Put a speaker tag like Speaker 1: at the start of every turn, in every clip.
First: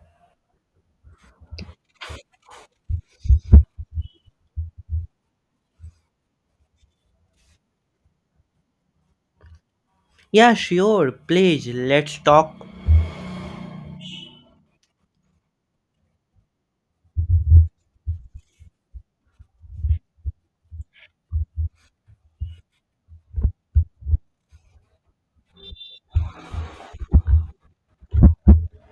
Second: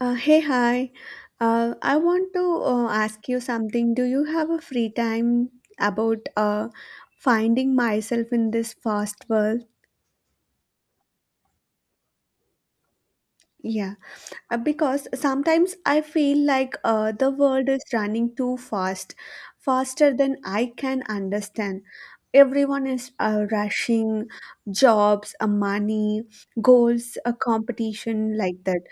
Speaker 1: Hey, hi. I want to ask you something. Do you have a free time about finding myself in this fast world?
Speaker 2: Yeah, sure. Please, let's talk.
Speaker 1: Yeah. Because sometimes I feel like the world is running too fast, faster than I can understand. Everyone is rushing, jobs, money, goals, a competition like that.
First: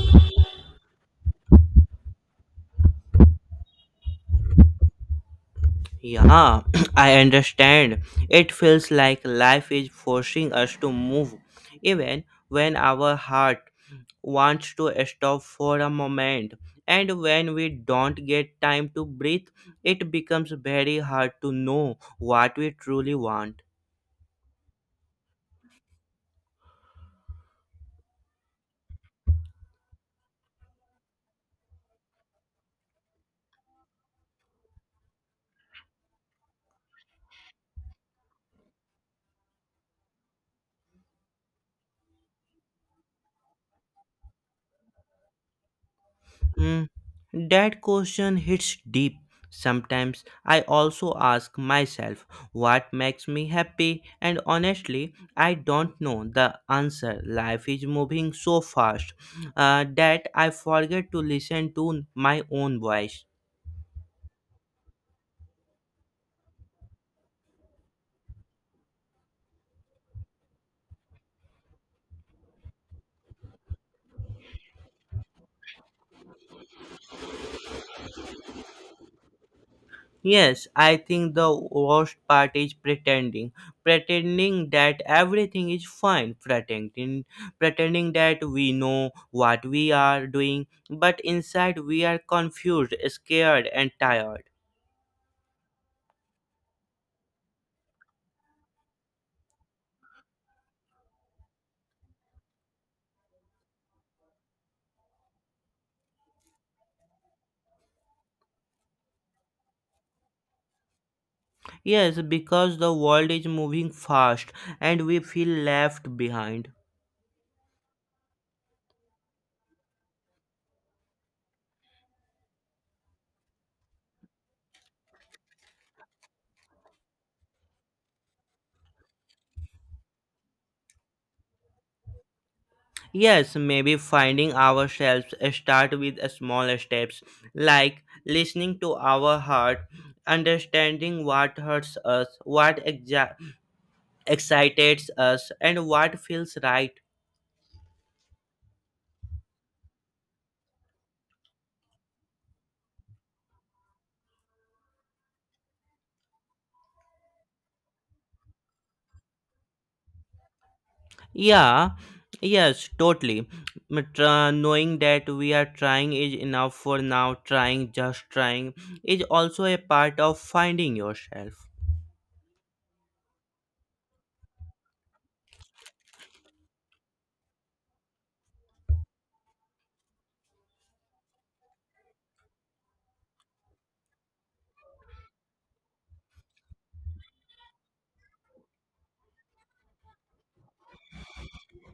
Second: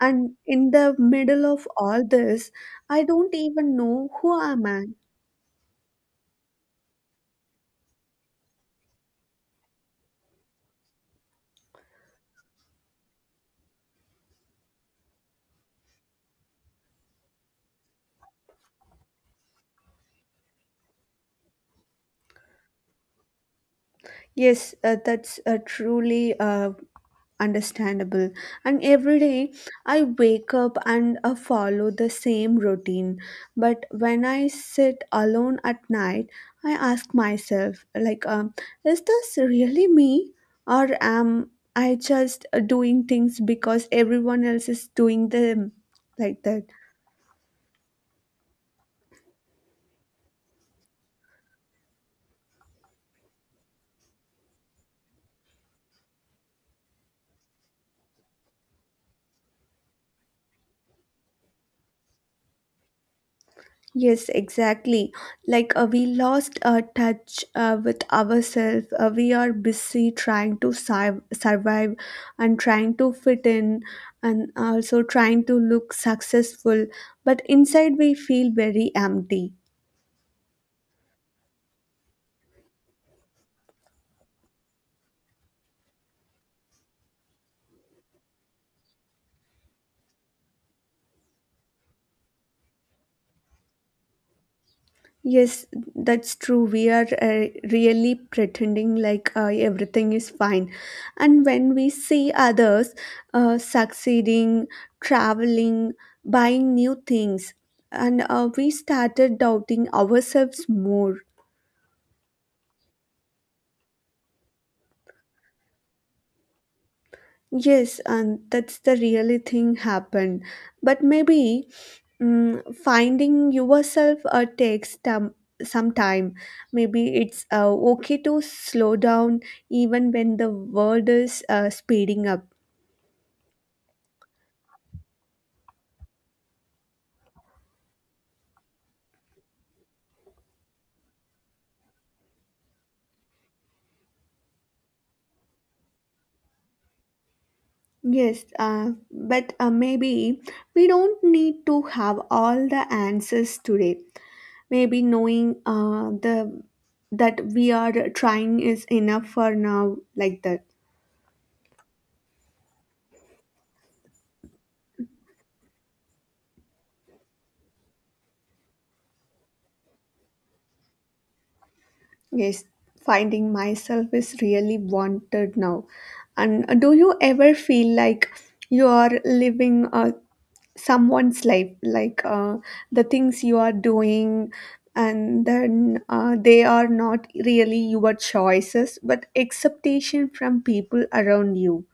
Speaker 1: And in the middle of all this, I don't even know who am I.
Speaker 2: Yeah, I understand. It feels like life is forcing us to move, even when our heart wants to stop for a moment. And when we don't get time to breathe, it becomes very hard to know what we truly want.
Speaker 1: Yes, that's a truly understandable, and every day I wake up and follow the same routine, but when I sit alone at night, I ask myself like, is this really me, or am I just doing things because everyone else is doing them, like that.
Speaker 2: Mm, that question hits deep. Sometimes I also ask myself what makes me happy, and honestly, I don't know the answer. Life is moving so fast that I forget to listen to my own voice.
Speaker 1: Yes, exactly. Like we lost touch with ourselves. We are busy trying to survive, and trying to fit in, and also trying to look successful. But inside, we feel very empty.
Speaker 2: Yes, I think the worst part is pretending. Pretending that everything is fine, pretending that we know what we are doing, but inside we are confused, scared, and tired.
Speaker 1: Yes, that's true. We are really pretending like everything is fine. And when we see others succeeding, traveling, buying new things, and we started doubting ourselves more.
Speaker 2: Yes, because the world is moving fast and we feel left behind.
Speaker 1: Yes, and that's the really thing happened. But maybe finding yourself takes some time. Maybe it's okay to slow down even when the world is speeding up.
Speaker 2: Yes, maybe finding ourselves start with small steps like listening to our heart understanding what hurts us, excites us and what feels right.
Speaker 1: Yes, but maybe we don't need to have all the answers today. Maybe knowing the that we are trying is enough for now, like that.
Speaker 2: Yeah, yes, totally. But, knowing that we are trying is enough for now, just trying is also a part of finding yourself.
Speaker 1: Yes, finding myself is really wanted now. And do you ever feel like you are living someone's life, like the things you are doing, and then they are not really your choices, but expectation from people around you?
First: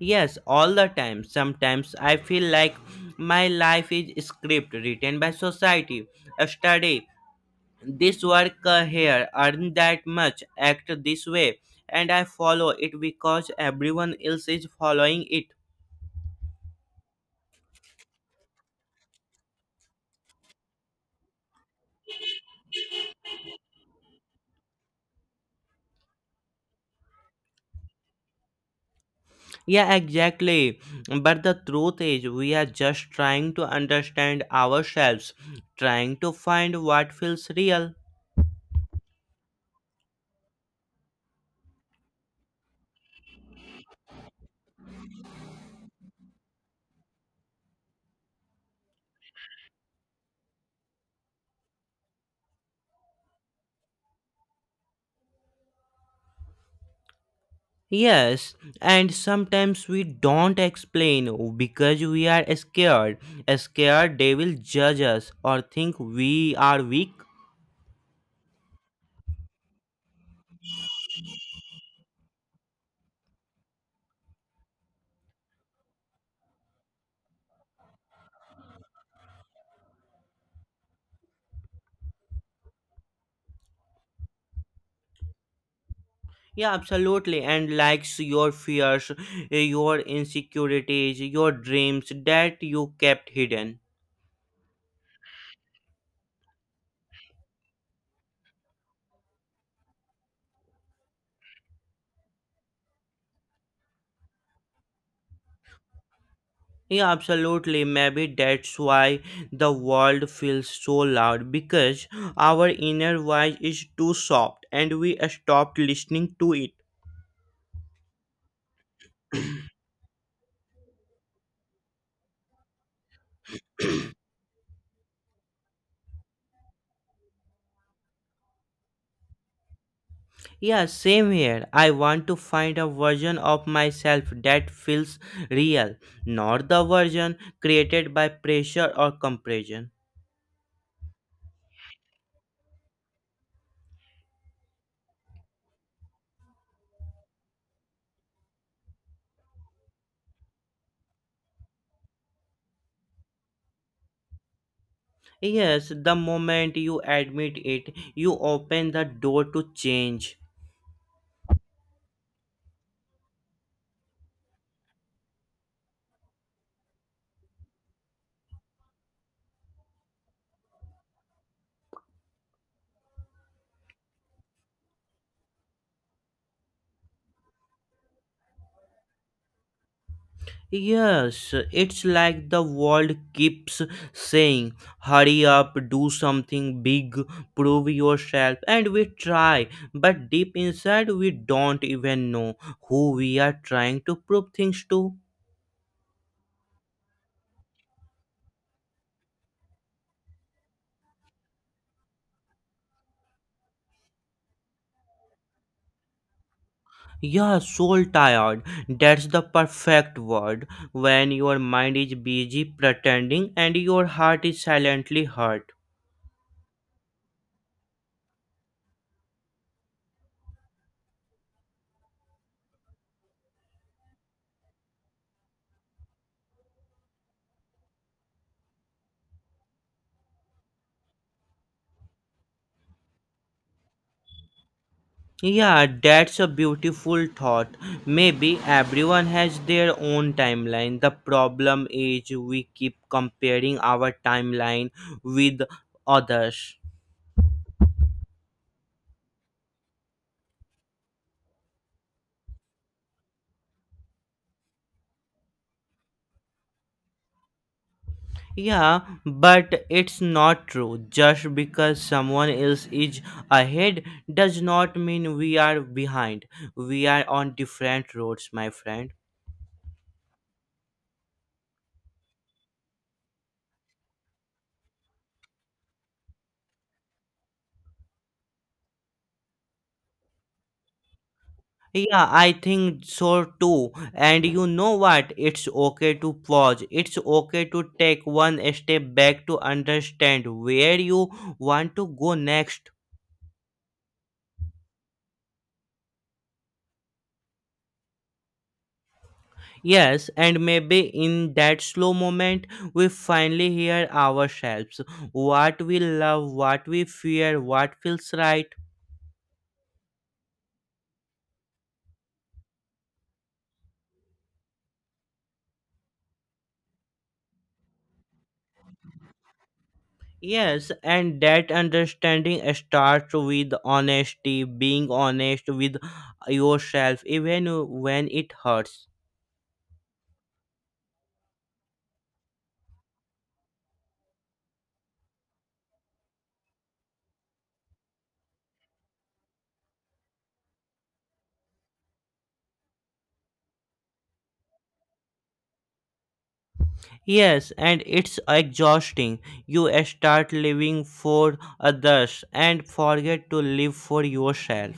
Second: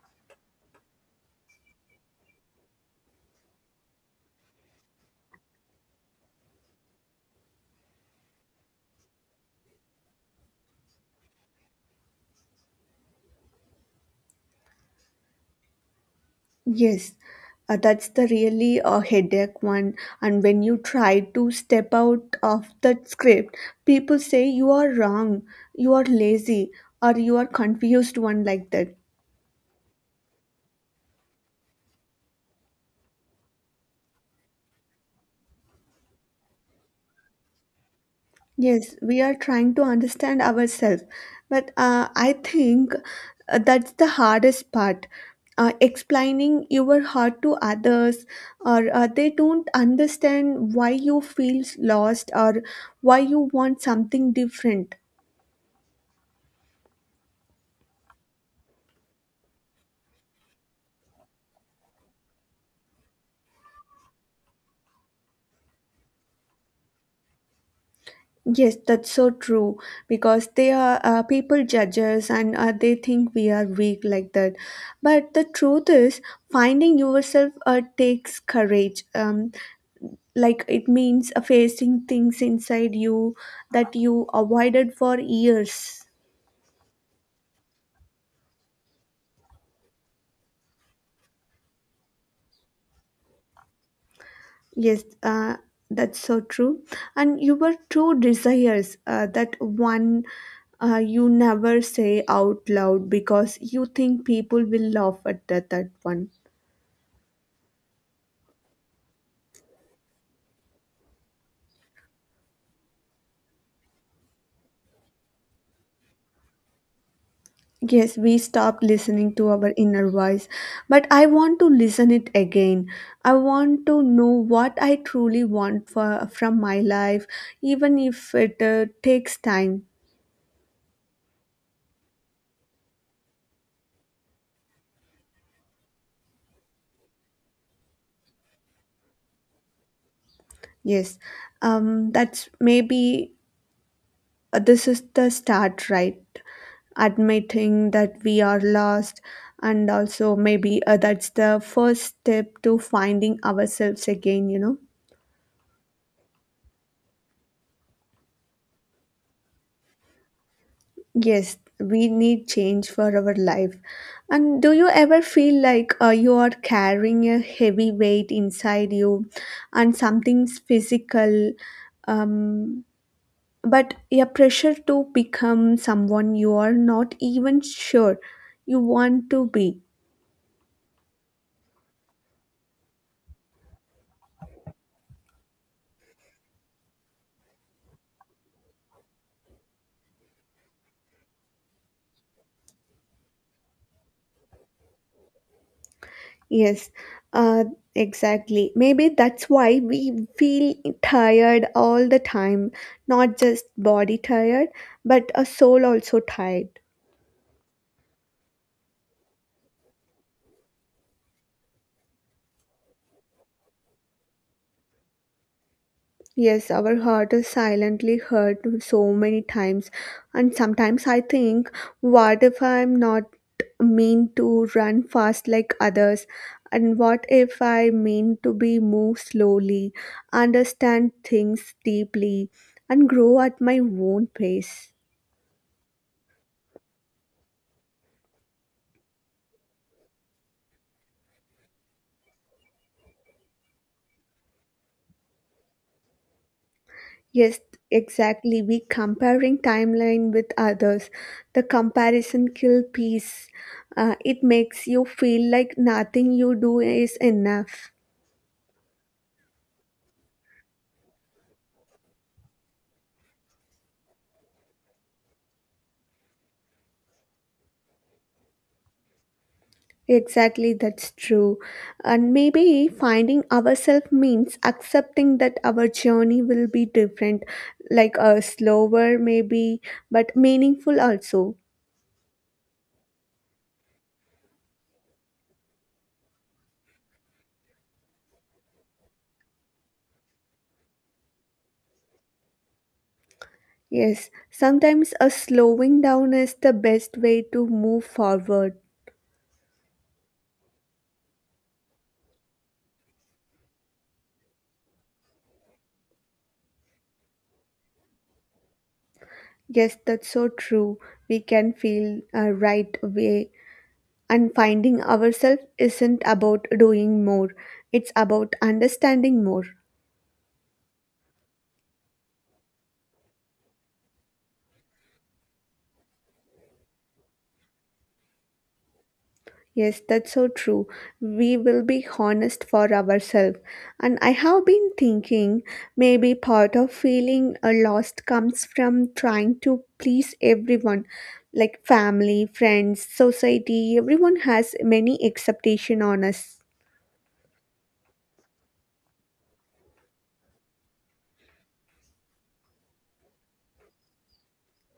Speaker 2: Yes, all the time. Sometimes I feel like my life is a script written by society. A study this work here, earn that much, act this way, and I follow it because everyone else is following it.
Speaker 1: Yes, that's the really headache one. And when you try to step out of that script, people say you are wrong, you are lazy, or you are confused one, like that.
Speaker 2: Yeah, exactly. But the truth is, we are just trying to understand ourselves, trying to find what feels real.
Speaker 1: Yes, we are trying to understand ourselves, but I think that's the hardest part. Explaining your heart to others, or they don't understand why you feel lost, or why you want something different.
Speaker 2: Yes, and sometimes we don't explain because we are scared. Scared they will judge us or think we are weak.
Speaker 1: Yes, that's so true, because they are people judge us, and they think we are weak, like that. But the truth is, finding yourself takes courage. Like it means facing things inside you that you avoided for years.
Speaker 2: Yeah, absolutely. And likes your fears, your insecurities, your dreams that you kept hidden.
Speaker 1: Yes, that's so true. And your true desires, that one you never say out loud because you think people will laugh at that, that one.
Speaker 2: Yeah, absolutely. Maybe that's why the world feels so loud because our inner voice is too soft and we stopped listening to it.
Speaker 1: Yes, we stopped listening to our inner voice, but I want to listen it again. I want to know what I truly want for, from my life, even if it takes time.
Speaker 2: Yeah, same here. I want to find a version of myself that feels real, not the version created by pressure or compression.
Speaker 1: Yes, that's maybe this is the start, right? Admitting that we are lost, and also maybe that's the first step to finding ourselves again, you know.
Speaker 2: Yes, the moment you admit it, you open the door to change.
Speaker 1: Yes, we need change for our life. And do you ever feel like you are carrying a heavy weight inside you, and something's physical, um, but a pressure to become someone you are not even sure you want to be?
Speaker 2: Yes, it's like the world keeps saying, hurry up, do something big, prove yourself, and we try, but deep inside we don't even know who we are trying to prove things to.
Speaker 1: Yes, uh, exactly. Maybe that's why we feel tired all the time, not just body tired, but a soul also tired.
Speaker 2: Yeah, soul tired. That's the perfect word. When your mind is busy pretending and your heart is silently hurt.
Speaker 1: Yes, our heart is silently hurt so many times, and sometimes I think, what if I'm not mean to run fast like others, and what if I mean to be move slowly, understand things deeply, and grow at my own pace?
Speaker 2: Yeah, that's a beautiful thought. Maybe everyone has their own timeline. The problem is we keep comparing our timeline with others.
Speaker 1: Yes, exactly. We comparing timeline with others. The comparison kill peace. It makes you feel like nothing you do is enough.
Speaker 2: Yeah, but it's not true. Just because someone else is ahead does not mean we are behind. We are on different roads, my friend.
Speaker 1: Exactly, that's true. And maybe finding ourselves means accepting that our journey will be different, like a slower, maybe, but meaningful also.
Speaker 2: Yeah, I think so too. And you know what? It's okay to pause. It's okay to take one step back to understand where you want to go next.
Speaker 1: Yes, sometimes a slowing down is the best way to move forward.
Speaker 2: Yes, and maybe in that slow moment, we finally hear ourselves what we love, what we fear, what feels right.
Speaker 1: Yes, that's so true. We can feel a right way. And finding ourselves isn't about doing more, it's about understanding more.
Speaker 2: Yes, and that understanding starts with honesty, being honest with yourself, even when it hurts.
Speaker 1: Yes, that's so true. We will be honest for ourselves. And I have been thinking, maybe part of feeling a lost comes from trying to please everyone, like family, friends, society. Everyone has many expectation on us.
Speaker 2: Yes, and it's exhausting. You start living for others and forget to live for yourself.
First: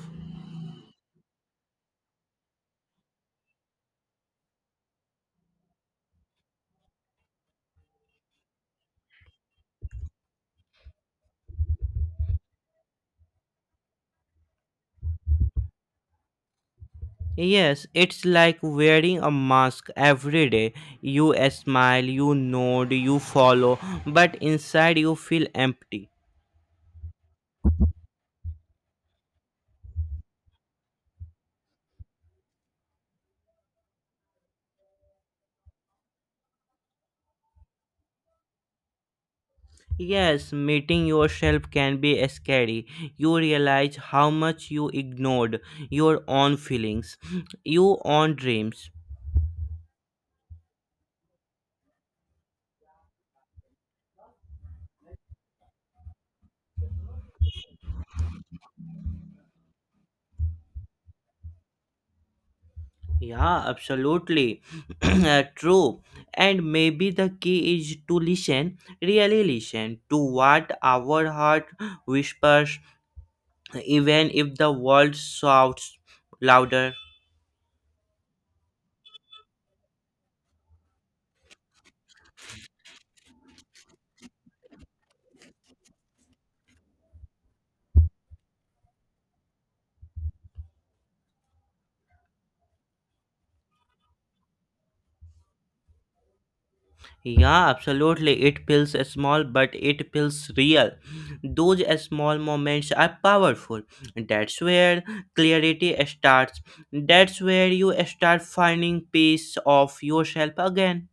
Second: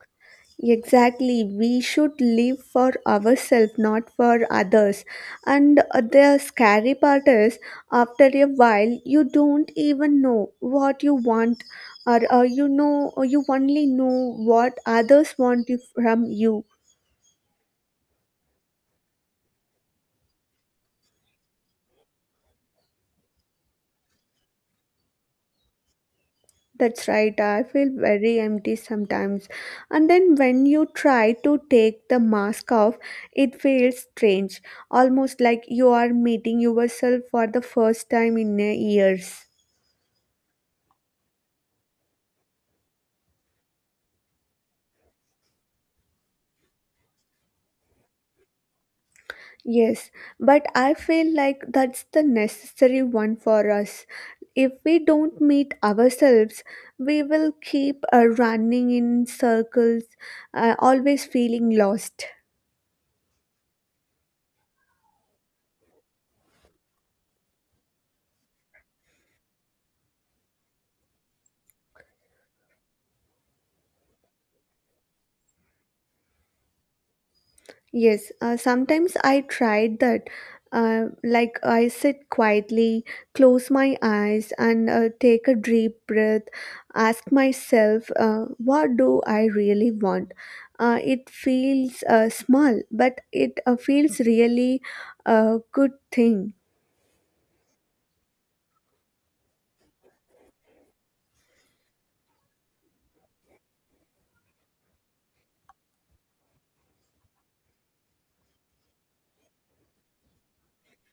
Speaker 1: Exactly, we should live for ourselves, not for others. And the scary part is, after a while, you don't even know what you want, or you know, or you only know what others want from you.
Speaker 2: Yes, it's like wearing a mask every day. You smile, you nod, you follow, but inside you feel empty.
Speaker 1: That's right, I feel very empty sometimes. And then when you try to take the mask off, it feels strange, almost like you are meeting yourself for the first time in years.
Speaker 2: Yes, meeting yourself can be scary. You realize how much you ignored your own feelings, your own dreams.
Speaker 1: Yes, but I feel like that's the necessary one for us. If we don't meet ourselves, we will keep running in circles, always feeling lost.
Speaker 2: Yeah, absolutely. True. And maybe the key is to listen, really listen to what our heart whispers, even if the world shouts louder.
Speaker 1: Yes, sometimes I tried that. Like I sit quietly, close my eyes, and take a deep breath, ask myself, what do I really want? It feels small, but it feels really a good thing.
Speaker 2: Yeah, absolutely. It feels small, but it feels real. Those small moments are powerful. That's where clarity starts. That's where you start finding peace of yourself again.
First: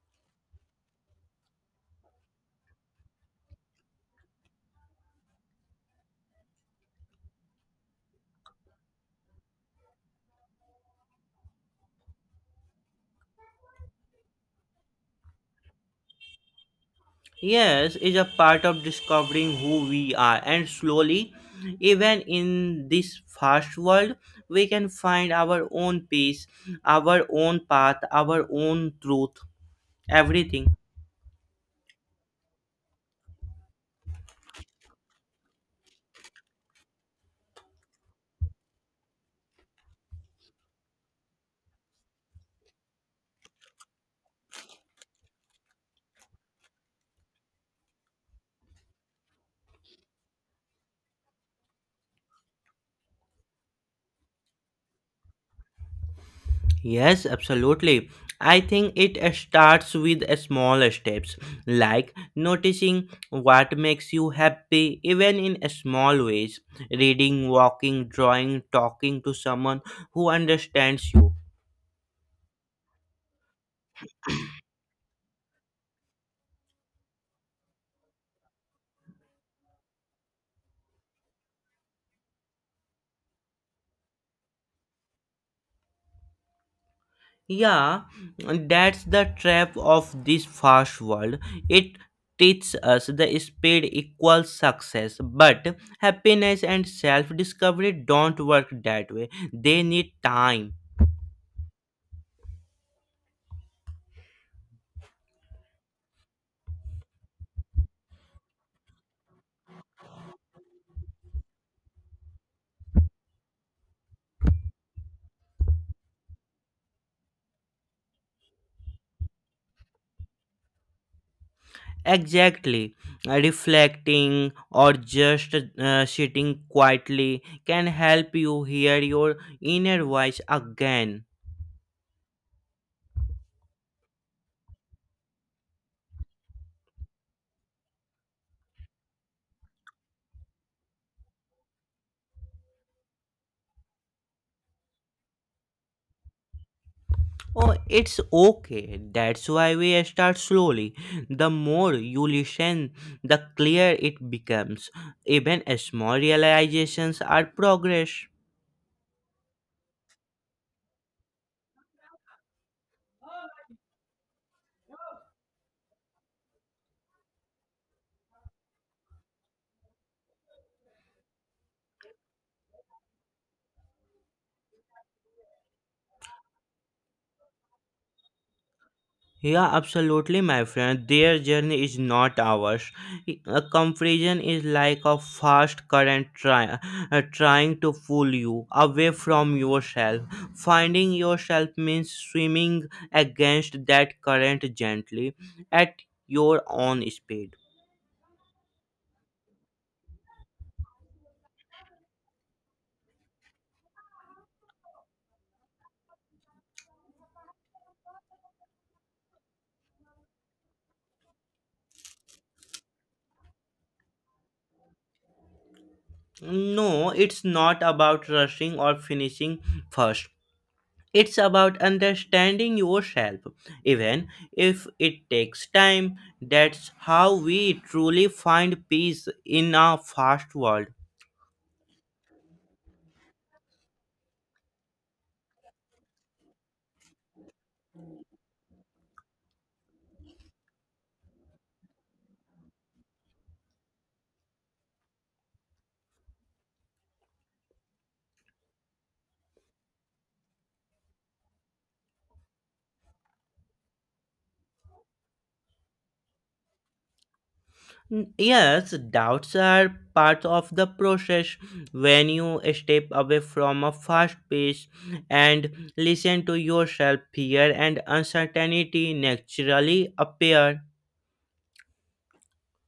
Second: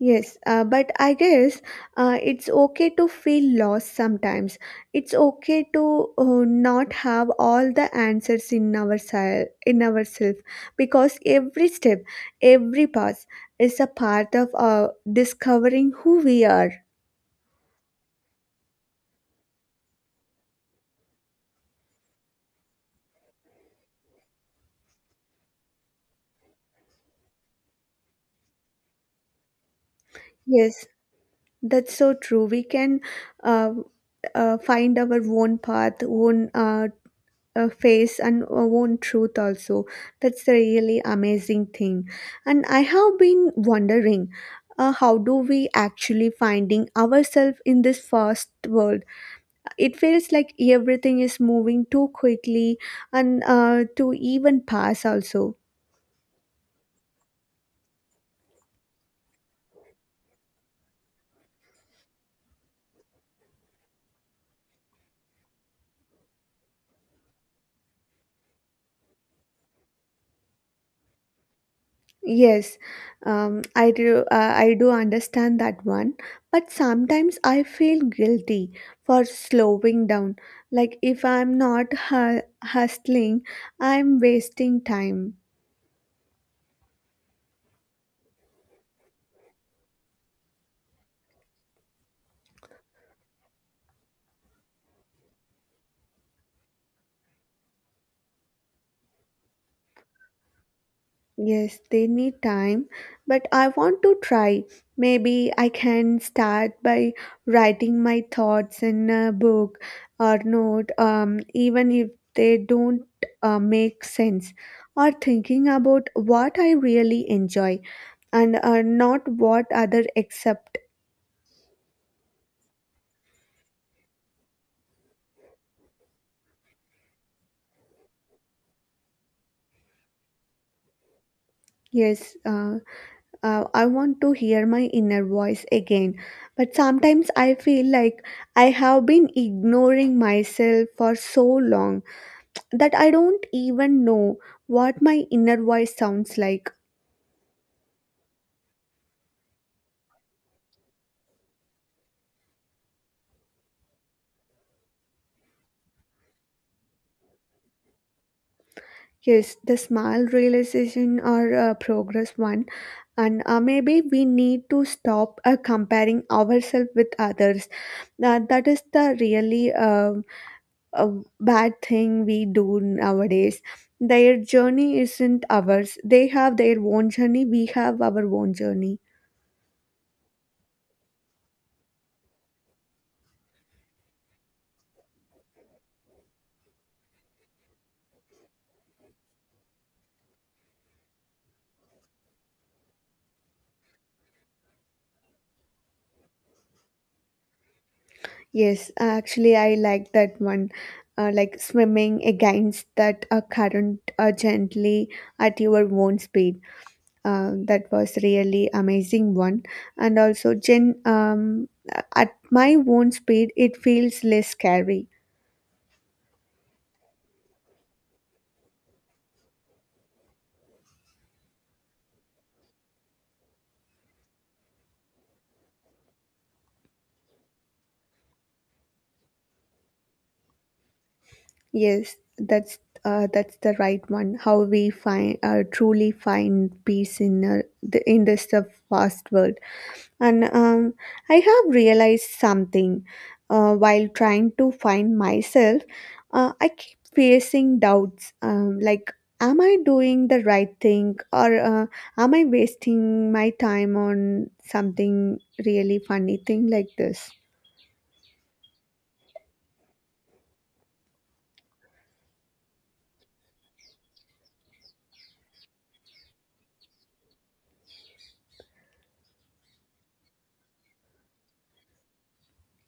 Speaker 1: Yes, but I guess it's okay to feel lost sometimes. It's okay to not have all the answers in our in ourselves, because every step, every path is a part of discovering who we are.
Speaker 2: Yes, is a part of discovering who we are, and slowly, even in this fast world, we can find our own peace, our own path, our own truth, everything.
Speaker 1: Yes, that's so true. We can uh, find our own path, own face, and our own truth also. That's the really amazing thing, and I have been wondering, how do we actually finding ourselves in this fast world? It feels like everything is moving too quickly, and to even pass also.
Speaker 2: Yes, absolutely. I think it starts with a small steps like noticing what makes you happy, even in a small ways, reading, walking, drawing, talking to someone who understands you.
Speaker 1: Yes, I do. I do understand that one, but sometimes I feel guilty for slowing down. Like if I'm not hustling, I'm wasting time.
Speaker 2: Yeah, that's the trap of this fast world. It teaches us the speed equals success, but happiness and self discovery don't work that way. They need time.
Speaker 1: Yes, they need time, but I want to try. Maybe I can start by writing my thoughts in a book or note, even if they don't make sense, or thinking about what I really enjoy, and not what other accept.
Speaker 2: Exactly. Reflecting or just sitting quietly can help you hear your inner voice again.
Speaker 1: Yes, I want to hear my inner voice again, but sometimes I feel like I have been ignoring myself for so long, that I don't even know what my inner voice sounds like.
Speaker 2: Oh, it's okay. That's why we start slowly. The more you listen, the clearer it becomes. Even small realizations are progress.
Speaker 1: Yes, the small realization or progress one, and maybe we need to stop comparing ourselves with others. That is the really uh, bad thing we do nowadays. Their journey isn't ours. They have their own journey. We have our own journey.
Speaker 2: Yeah, absolutely, my friend. Their journey is not ours. A confusion is like a fast current trying to pull you away from yourself. Finding yourself means swimming against that current gently at your own speed.
Speaker 1: Yes, actually, I like that one. Like swimming against that current gently at your own speed. That was really amazing one. And also, gen at my own speed, it feels less scary.
Speaker 2: No, it's not about rushing or finishing first. It's about understanding yourself, even if it takes time. That's how we truly find peace in a fast world.
Speaker 1: Yes, that's the right one. How we find truly find peace in the in this fast world. And I have realized something while trying to find myself. I keep facing doubts, like, am I doing the right thing, or am I wasting my time on something really funny thing like this?
Speaker 2: Yes, doubts are part of the process. When you step away from a fast pace and listen to yourself, fear and uncertainty naturally appear.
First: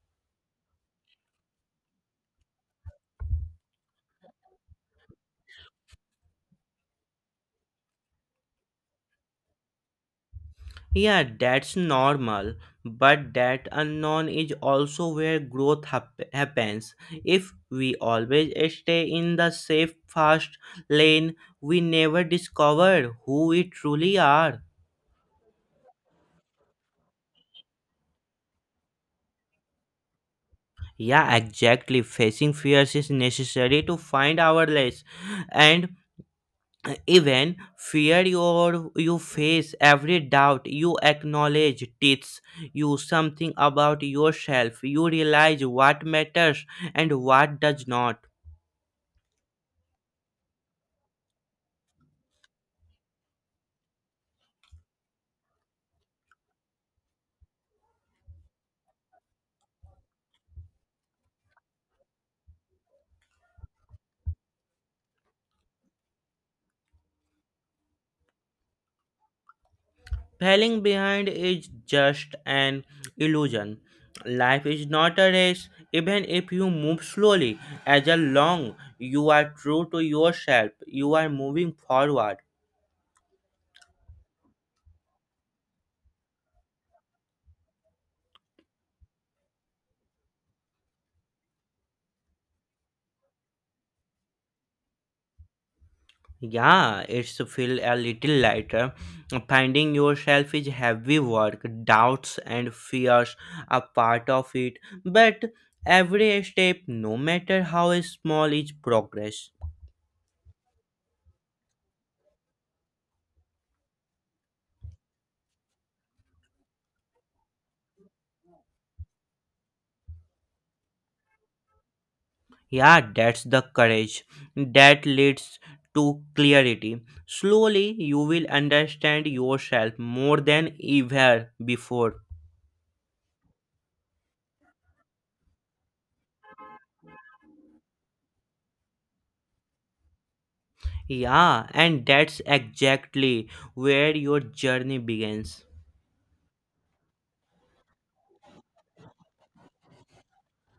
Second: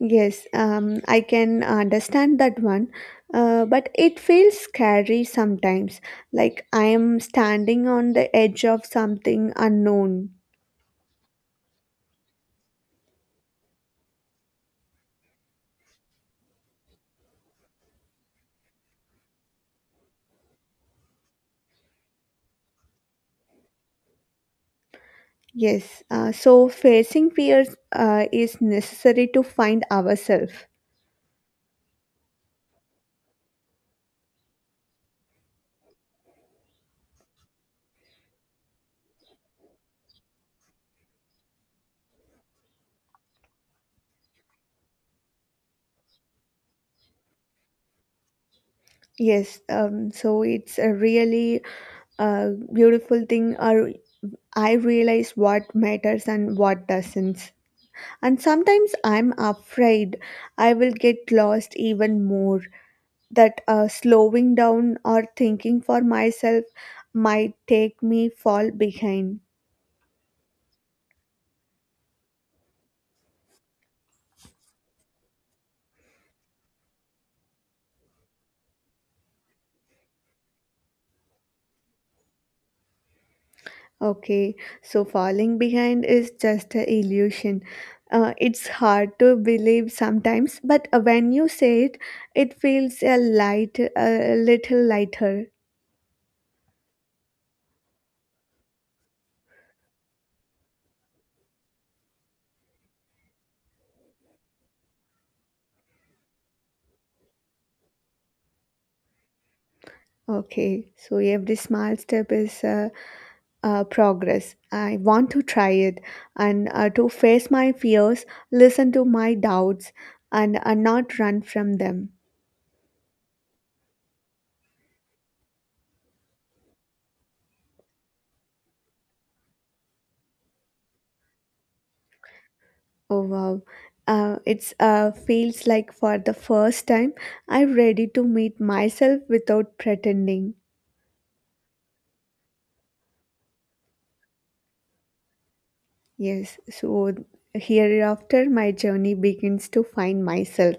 Speaker 1: Yes, I can understand that one, but it feels scary sometimes, like I am standing on the edge of something unknown.
Speaker 2: Yeah, that's normal, but that unknown is also where happens. If we always stay in the safe, fast lane, we never discover who we truly are.
Speaker 1: Yes, so facing fears is necessary to find ourselves.
Speaker 2: Yeah, exactly. Facing fears is necessary to find our less, and even fear you face every doubt you acknowledge teaches you something about yourself. You realize what matters and what does not.
Speaker 1: Yes, so it's a really beautiful thing. Or I realize what matters and what doesn't. And sometimes I'm afraid I will get lost even more. That slowing down or thinking for myself might take me fall behind.
Speaker 2: Falling behind is just an illusion. Life is not a race, even if you move slowly. As a long you are true to yourself, you are moving forward.
Speaker 1: Okay, so falling behind is just an illusion. It's hard to believe sometimes, but when you say it, it feels a light, a little lighter.
Speaker 2: Yeah, it's feel a little lighter. Finding yourself is heavy work. Doubts and fears are part of it. But every step, no matter how small, is progress.
Speaker 1: Okay, so every small step is progress. I want to try it, and to face my fears, listen to my doubts, and not run from them.
Speaker 2: Yeah, that's the courage that leads to clarity. Slowly, you will understand yourself more than ever before.
Speaker 1: Oh wow. It's feels like for the first time I'm ready to meet myself without pretending.
Speaker 2: Yeah, and that's exactly where your journey begins.
Speaker 1: Yes, so hereafter my journey begins to find myself.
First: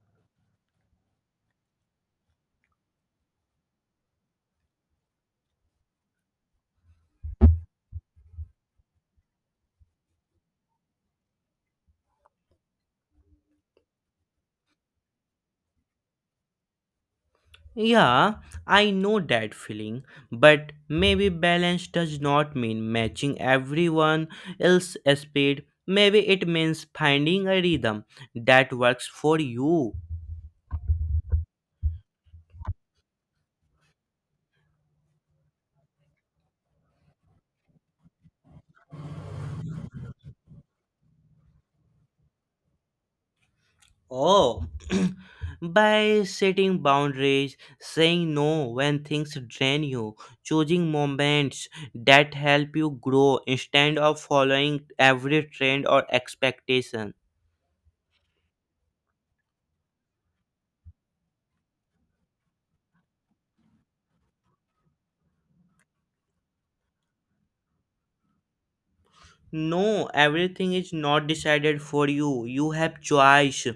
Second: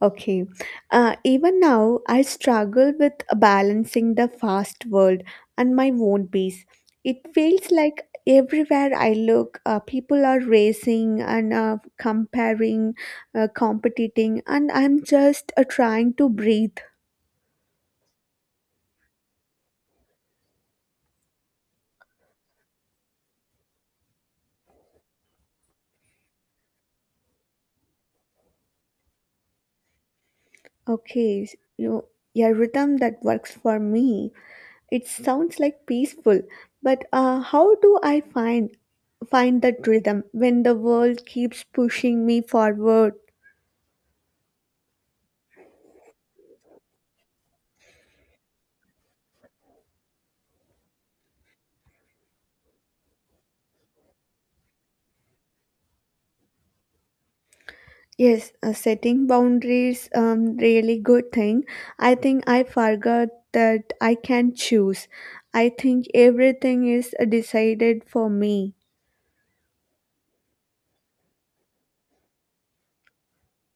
Speaker 1: Okay, even now I struggle with balancing the fast world and my own pace. It feels like everywhere I look, people are racing, and comparing, competing, and I'm just trying to breathe.
Speaker 2: Yeah, I know that feeling, but maybe balance does not mean matching everyone else's speed. Maybe it means finding a rhythm that works for you.
Speaker 1: Okay, you know, a rhythm that works for me. It sounds like peaceful, but how do I find that rhythm when the world keeps pushing me forward?
Speaker 2: Oh, by setting boundaries, saying no when things drain you, choosing moments that help you grow instead of following every trend or expectation.
Speaker 1: Yes, setting boundaries really good thing. I think I forgot that I can choose. I think everything is decided for me.
Speaker 2: No, everything is not decided for you. You have choice.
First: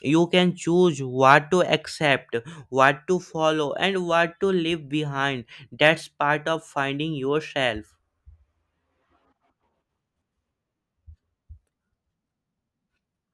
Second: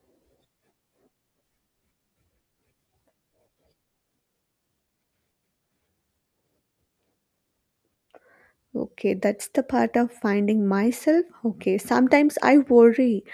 Speaker 2: You can choose what to accept, what to follow, and what to leave behind. That's part of finding yourself.
Speaker 1: Okay, that's the part of finding myself. Okay, sometimes I worry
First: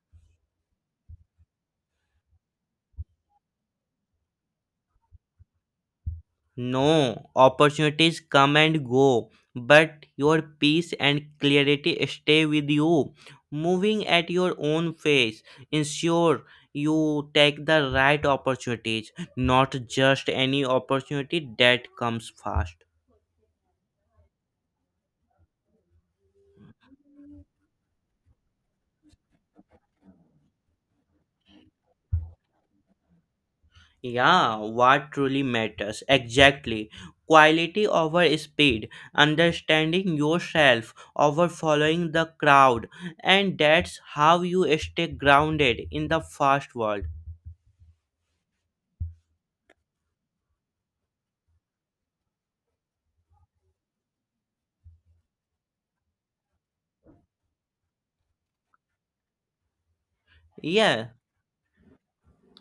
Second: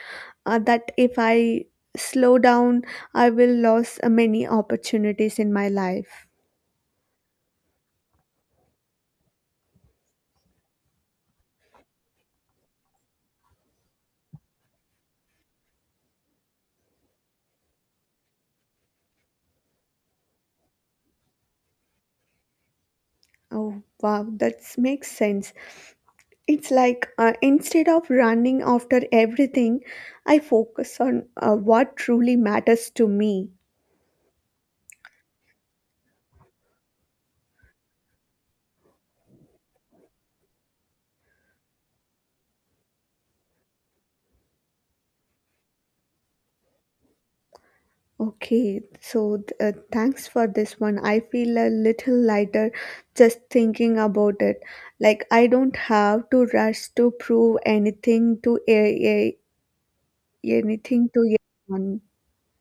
Speaker 1: that if I slow down, I will lose many opportunities in my life.
Speaker 2: No, opportunities come and go, but your peace and clarity stay with you. Moving at your own pace, ensure you take the right opportunities, not just any opportunity that comes fast.
Speaker 1: Oh, wow, that makes sense. It's like instead of running after everything, I focus on what truly matters to me.
Speaker 2: Yeah, what truly matters. Exactly. Quality over speed, understanding yourself over following the crowd, and that's how you stay grounded in the fast world.
Speaker 1: Okay, so thanks for this one. I feel a little lighter just thinking about it. Like I don't have to rush to prove anything to a
Speaker 2: Yeah,
Speaker 1: anything to anyone.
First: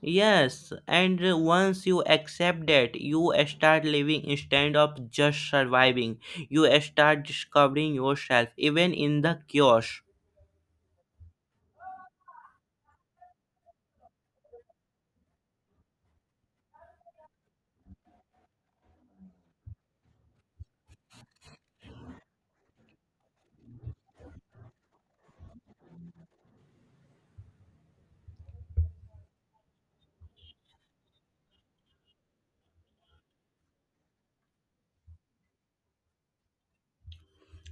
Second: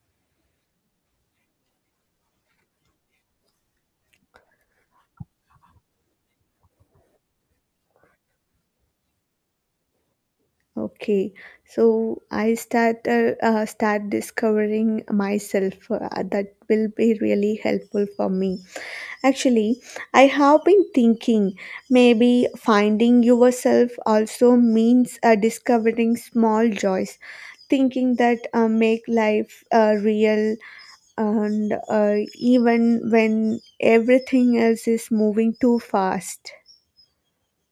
Speaker 2: yes, and once you accept that, you start living instead of just surviving. You start discovering yourself even in the chaos.
Speaker 1: Okay, so I start discovering myself. That will be really helpful for me. Actually, I have been thinking maybe finding yourself also means discovering small joys, thinking that make life real, and even when everything else is moving too fast.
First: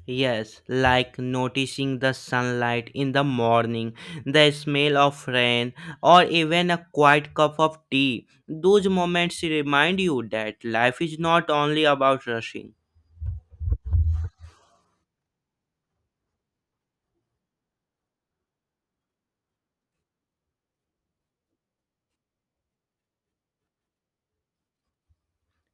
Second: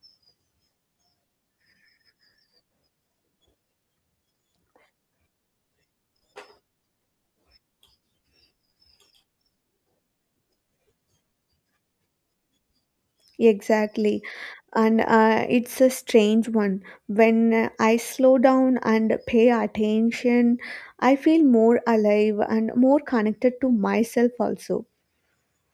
Speaker 2: Yes, like noticing the sunlight in the morning, the smell of rain, or even a quiet cup of tea. Those moments remind you that life is not only about rushing.
Speaker 1: Exactly. And it's a strange one. When I slow down and pay attention, I feel more alive and more connected to myself also.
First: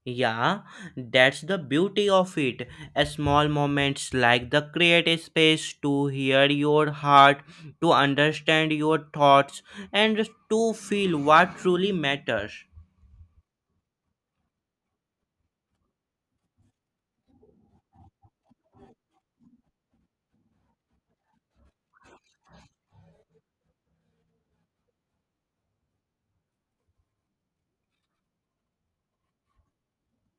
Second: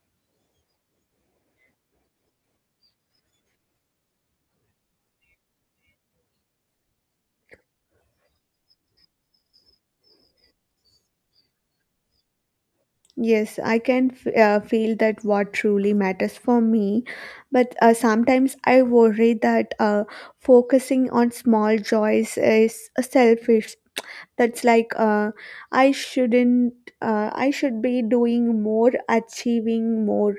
Speaker 2: Yeah, that's the beauty of it. A small moments like the create a space to hear your heart, to understand your thoughts, and to feel what truly matters.
Speaker 1: Yes, I can feel that what truly matters for me. But sometimes I worry that focusing on small joys is selfish. That's like I shouldn't, I should be doing more, achieving more.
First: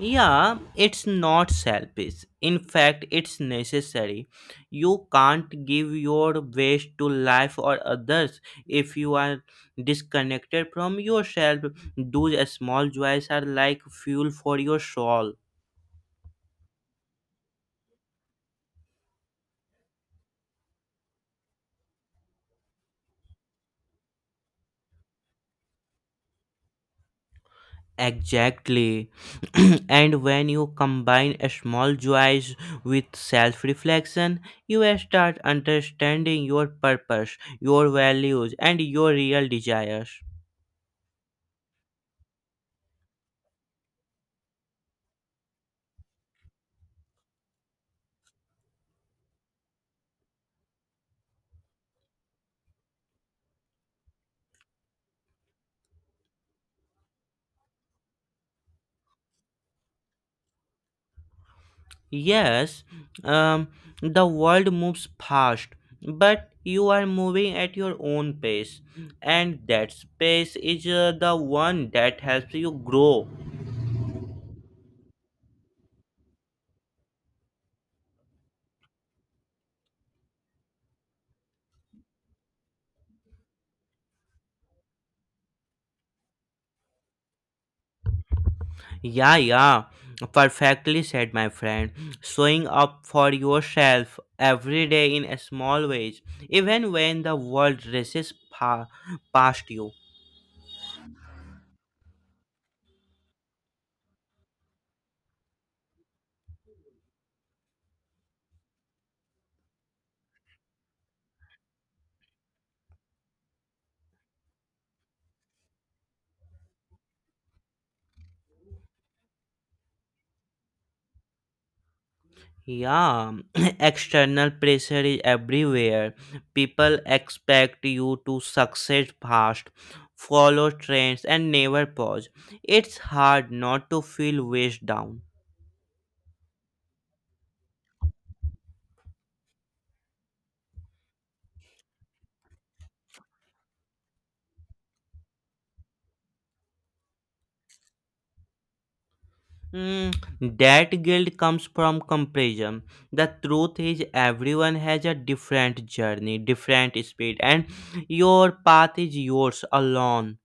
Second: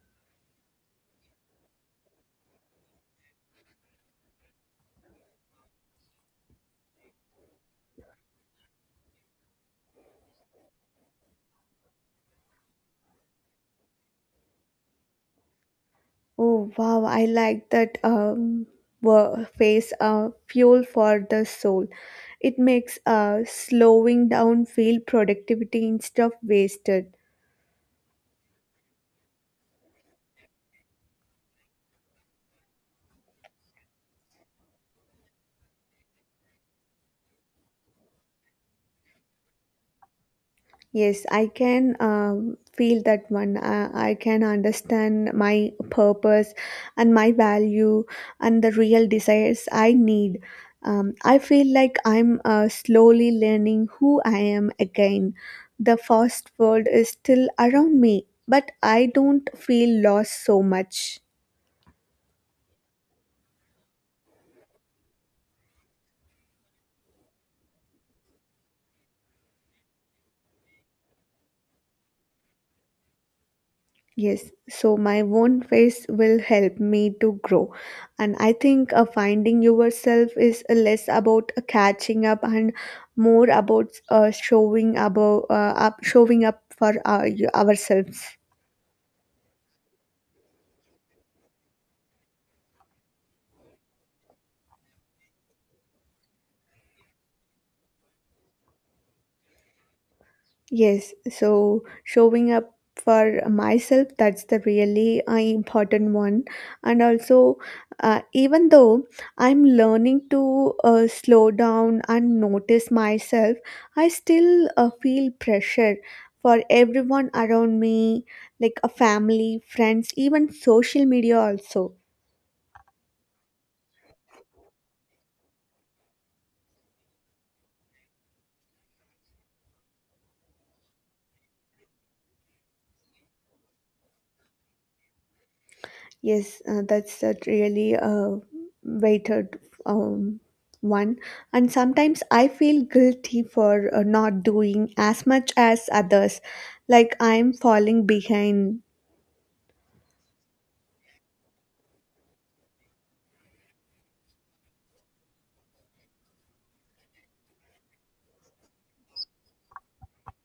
Speaker 2: Yeah, it's not selfish. In fact, it's necessary. You can't give your best to life or others if you are disconnected from yourself. Those small joys are like fuel for your soul.
Speaker 1: Oh wow, I like that phrase fuel for the soul. It makes slowing down feel productivity instead of wasted.
Speaker 2: Exactly. And when you combine a small joys with self reflection, you start understanding your purpose, your values, and your real desires.
Speaker 1: Yes, I can feel that one. I can understand my purpose and my value and the real desires I need. I feel like I'm slowly learning who I am again. The fast world is still around me, but I don't feel lost so much.
Speaker 2: Yes, um, the world moves fast, but you are moving at your own pace, and that pace is the one that helps you grow.
Speaker 1: Yes, so my own face will help me to grow. And I think finding yourself is less about catching up and more about showing up for ourselves.
Speaker 2: Yeah, yeah, perfectly said, my friend. Showing up for yourself every day in a small ways, even when the world past you.
Speaker 1: Yes, so showing up for myself, that's the really important one. And also, even though I'm learning to slow down and notice myself, I still feel pressure for everyone around me, like a family, friends, even social media also.
Speaker 2: Yeah, external pressure is everywhere. People expect you to succeed fast, follow trends, and never pause. It's hard not to feel weighed down.
Speaker 1: Yes, that's a really weighted um, one. And sometimes I feel guilty for not doing as much as others, like I'm falling behind.
Speaker 2: Mm, that guilt comes from comparison. The truth is, everyone has a different journey, different speed, and your path is yours alone.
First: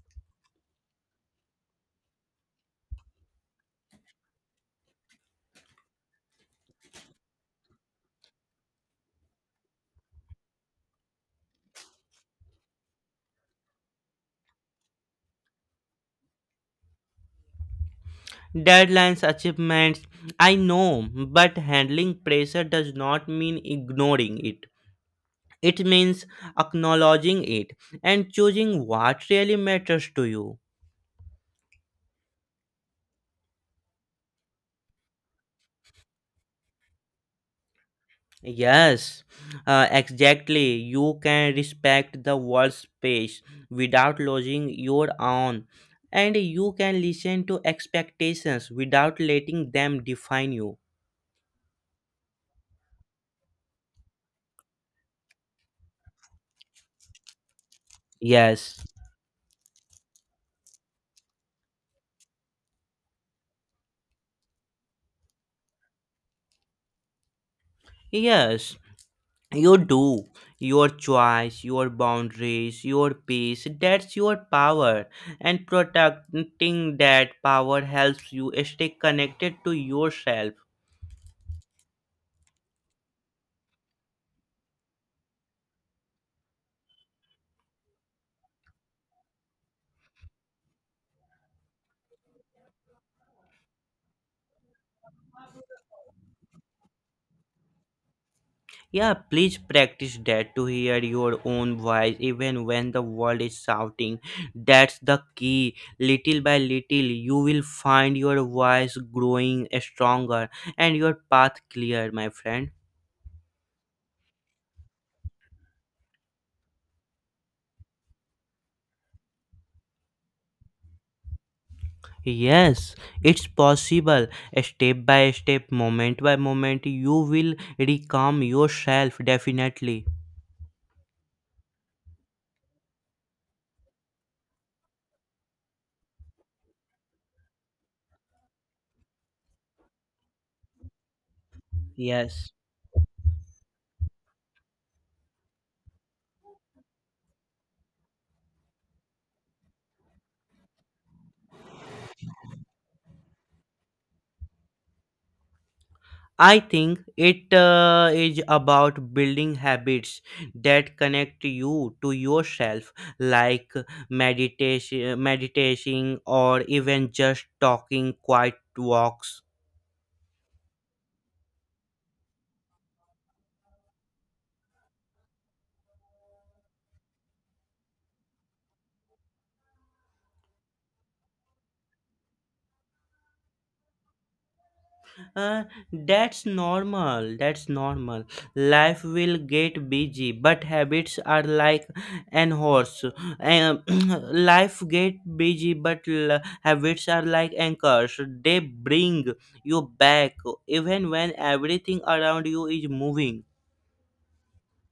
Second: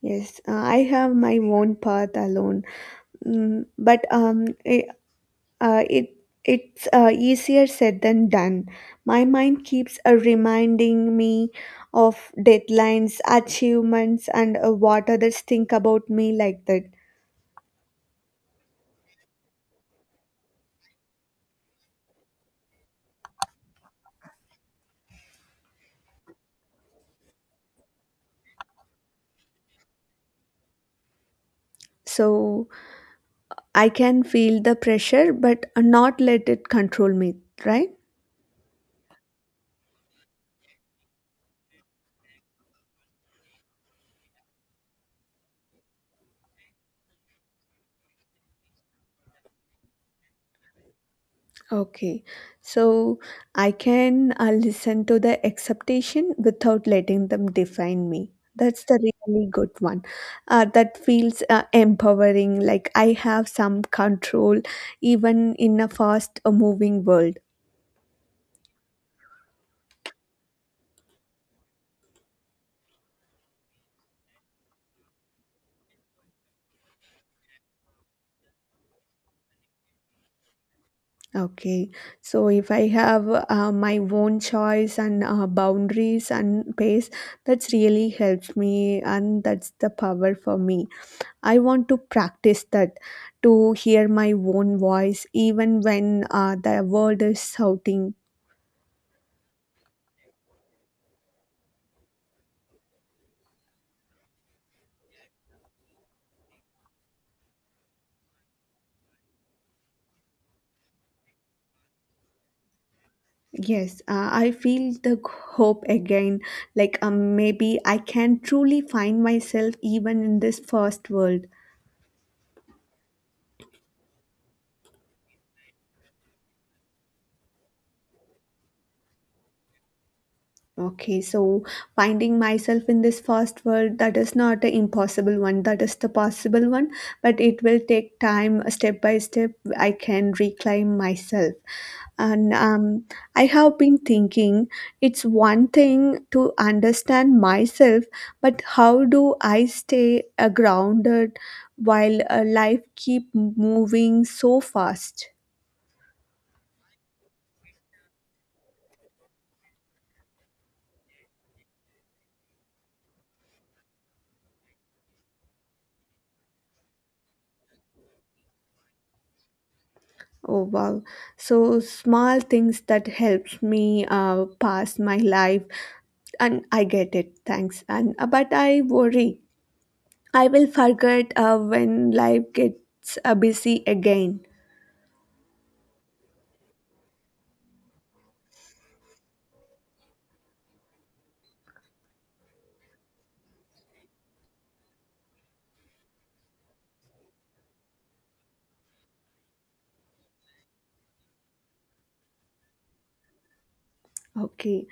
Speaker 1: Yes, I have my own path alone, mm, but uh, it it's easier said than done. My mind keeps reminding me of deadlines, achievements, and what others think about me like that.
Speaker 2: Deadlines, achievements, I know, but handling pressure does not mean ignoring it. It means acknowledging it and choosing what really matters to you.
Speaker 1: So I can feel the pressure, but not let it control me, right?
Speaker 2: Yes, exactly. You can respect the world's space without losing your own, and you can listen to expectations without letting them define you.
Speaker 1: Okay. So I can listen to the expectation without letting them define me.
Speaker 2: Yes,
Speaker 1: That's the really good one. That feels empowering, like I have some control even in a fast moving world.
Speaker 2: yes. You do. Your choice, your boundaries, your peace, that's your power. And protecting that power helps you stay connected to yourself.
Speaker 1: Okay. So if I have my own choice and boundaries and pace, that's really helped me, and that's the power for me. I want to practice that to hear my own voice even when the world is shouting.
Speaker 2: Yeah, please practice that to hear your own voice even when the world is shouting. That's the key. Little by little, you will find your voice growing stronger and your path clear, my friend.
Speaker 1: Yes, I feel the hope again. Like maybe I can truly find myself even in this first world.
Speaker 2: Yes, it's possible. Step by step, moment by moment, you will recalm yourself definitely.
Speaker 1: Okay, so finding myself in this fast world, that is not an impossible one. That is the possible one, but it will take time, step by step. I can reclaim myself,
Speaker 2: Yes.
Speaker 1: and I have been thinking it's one thing to understand myself, but how do I stay grounded while life keep moving so fast?
Speaker 2: I think it is about building habits that connect you to yourself, like meditation, meditating, or even just talking quiet walks.
Speaker 1: Oh wow. So small things that helps me pass my life and I get it. Thanks. And but I worry I will forget when life gets busy again.
Speaker 2: Uh, that's normal. That's normal. Life will get busy, but habits are like an horse. Um, life get busy, but l- habits are like anchors. They bring you back even when everything around you is moving.
Speaker 1: Okay,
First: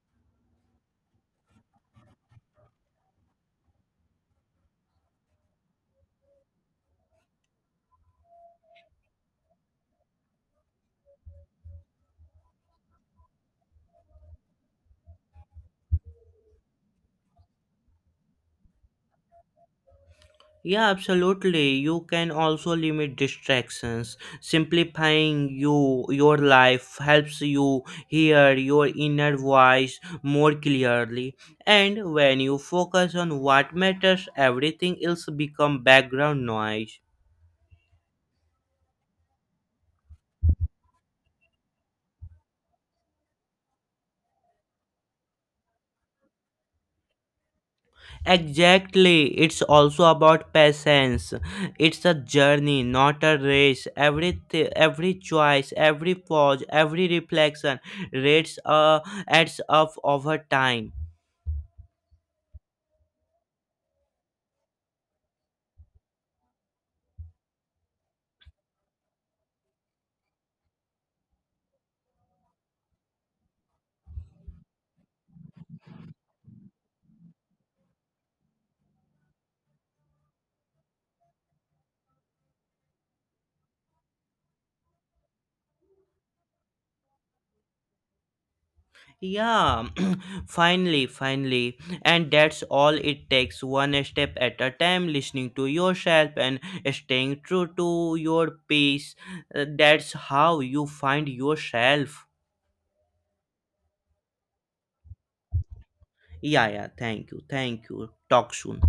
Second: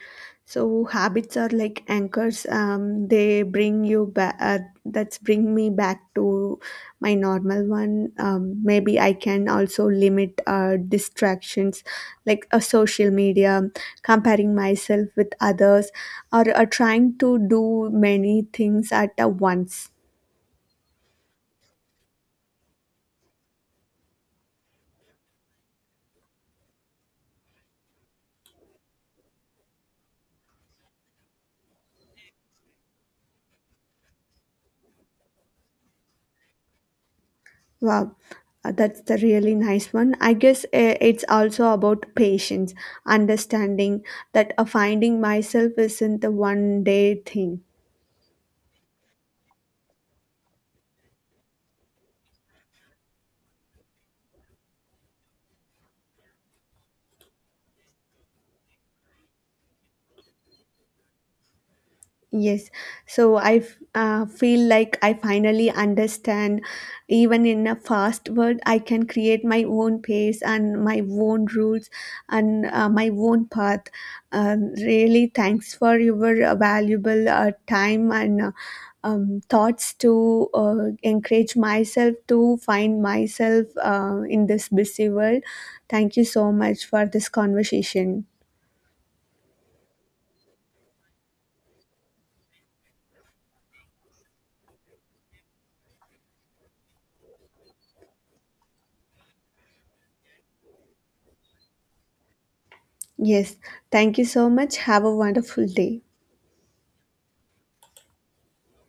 Speaker 1: so habits are like anchors. They bring you back. That's bring me back to my normal one. Maybe I can also limit distractions, like a social media, comparing myself with others, or trying to do many things at once.
Speaker 2: Yeah, absolutely. You can also limit distractions. Simplifying your life helps you hear your inner voice more clearly. And when you focus on what matters, everything else become background noise.
Speaker 1: Wow, that's the really nice one. I guess it's also about patience, understanding that finding myself isn't the one day thing.
Speaker 2: Exactly. It's also about patience. It's a journey, not a race. Every choice, every pause, every reflection rates adds up over time.
Speaker 1: Yes, so I feel like I finally understand. Even in a fast world, I can create my own pace and my own rules and my own path. Really, thanks for your valuable time and thoughts to encourage myself to find myself in this busy world. Thank you so much for this conversation.
Speaker 2: Yeah, finally. And that's all it takes one step at a time, listening to yourself and staying true to your peace. That's how you find yourself.
Speaker 1: Yes, thank you so much. Have a wonderful day.
Speaker 2: Yeah, yeah, thank you, thank you. Talk soon.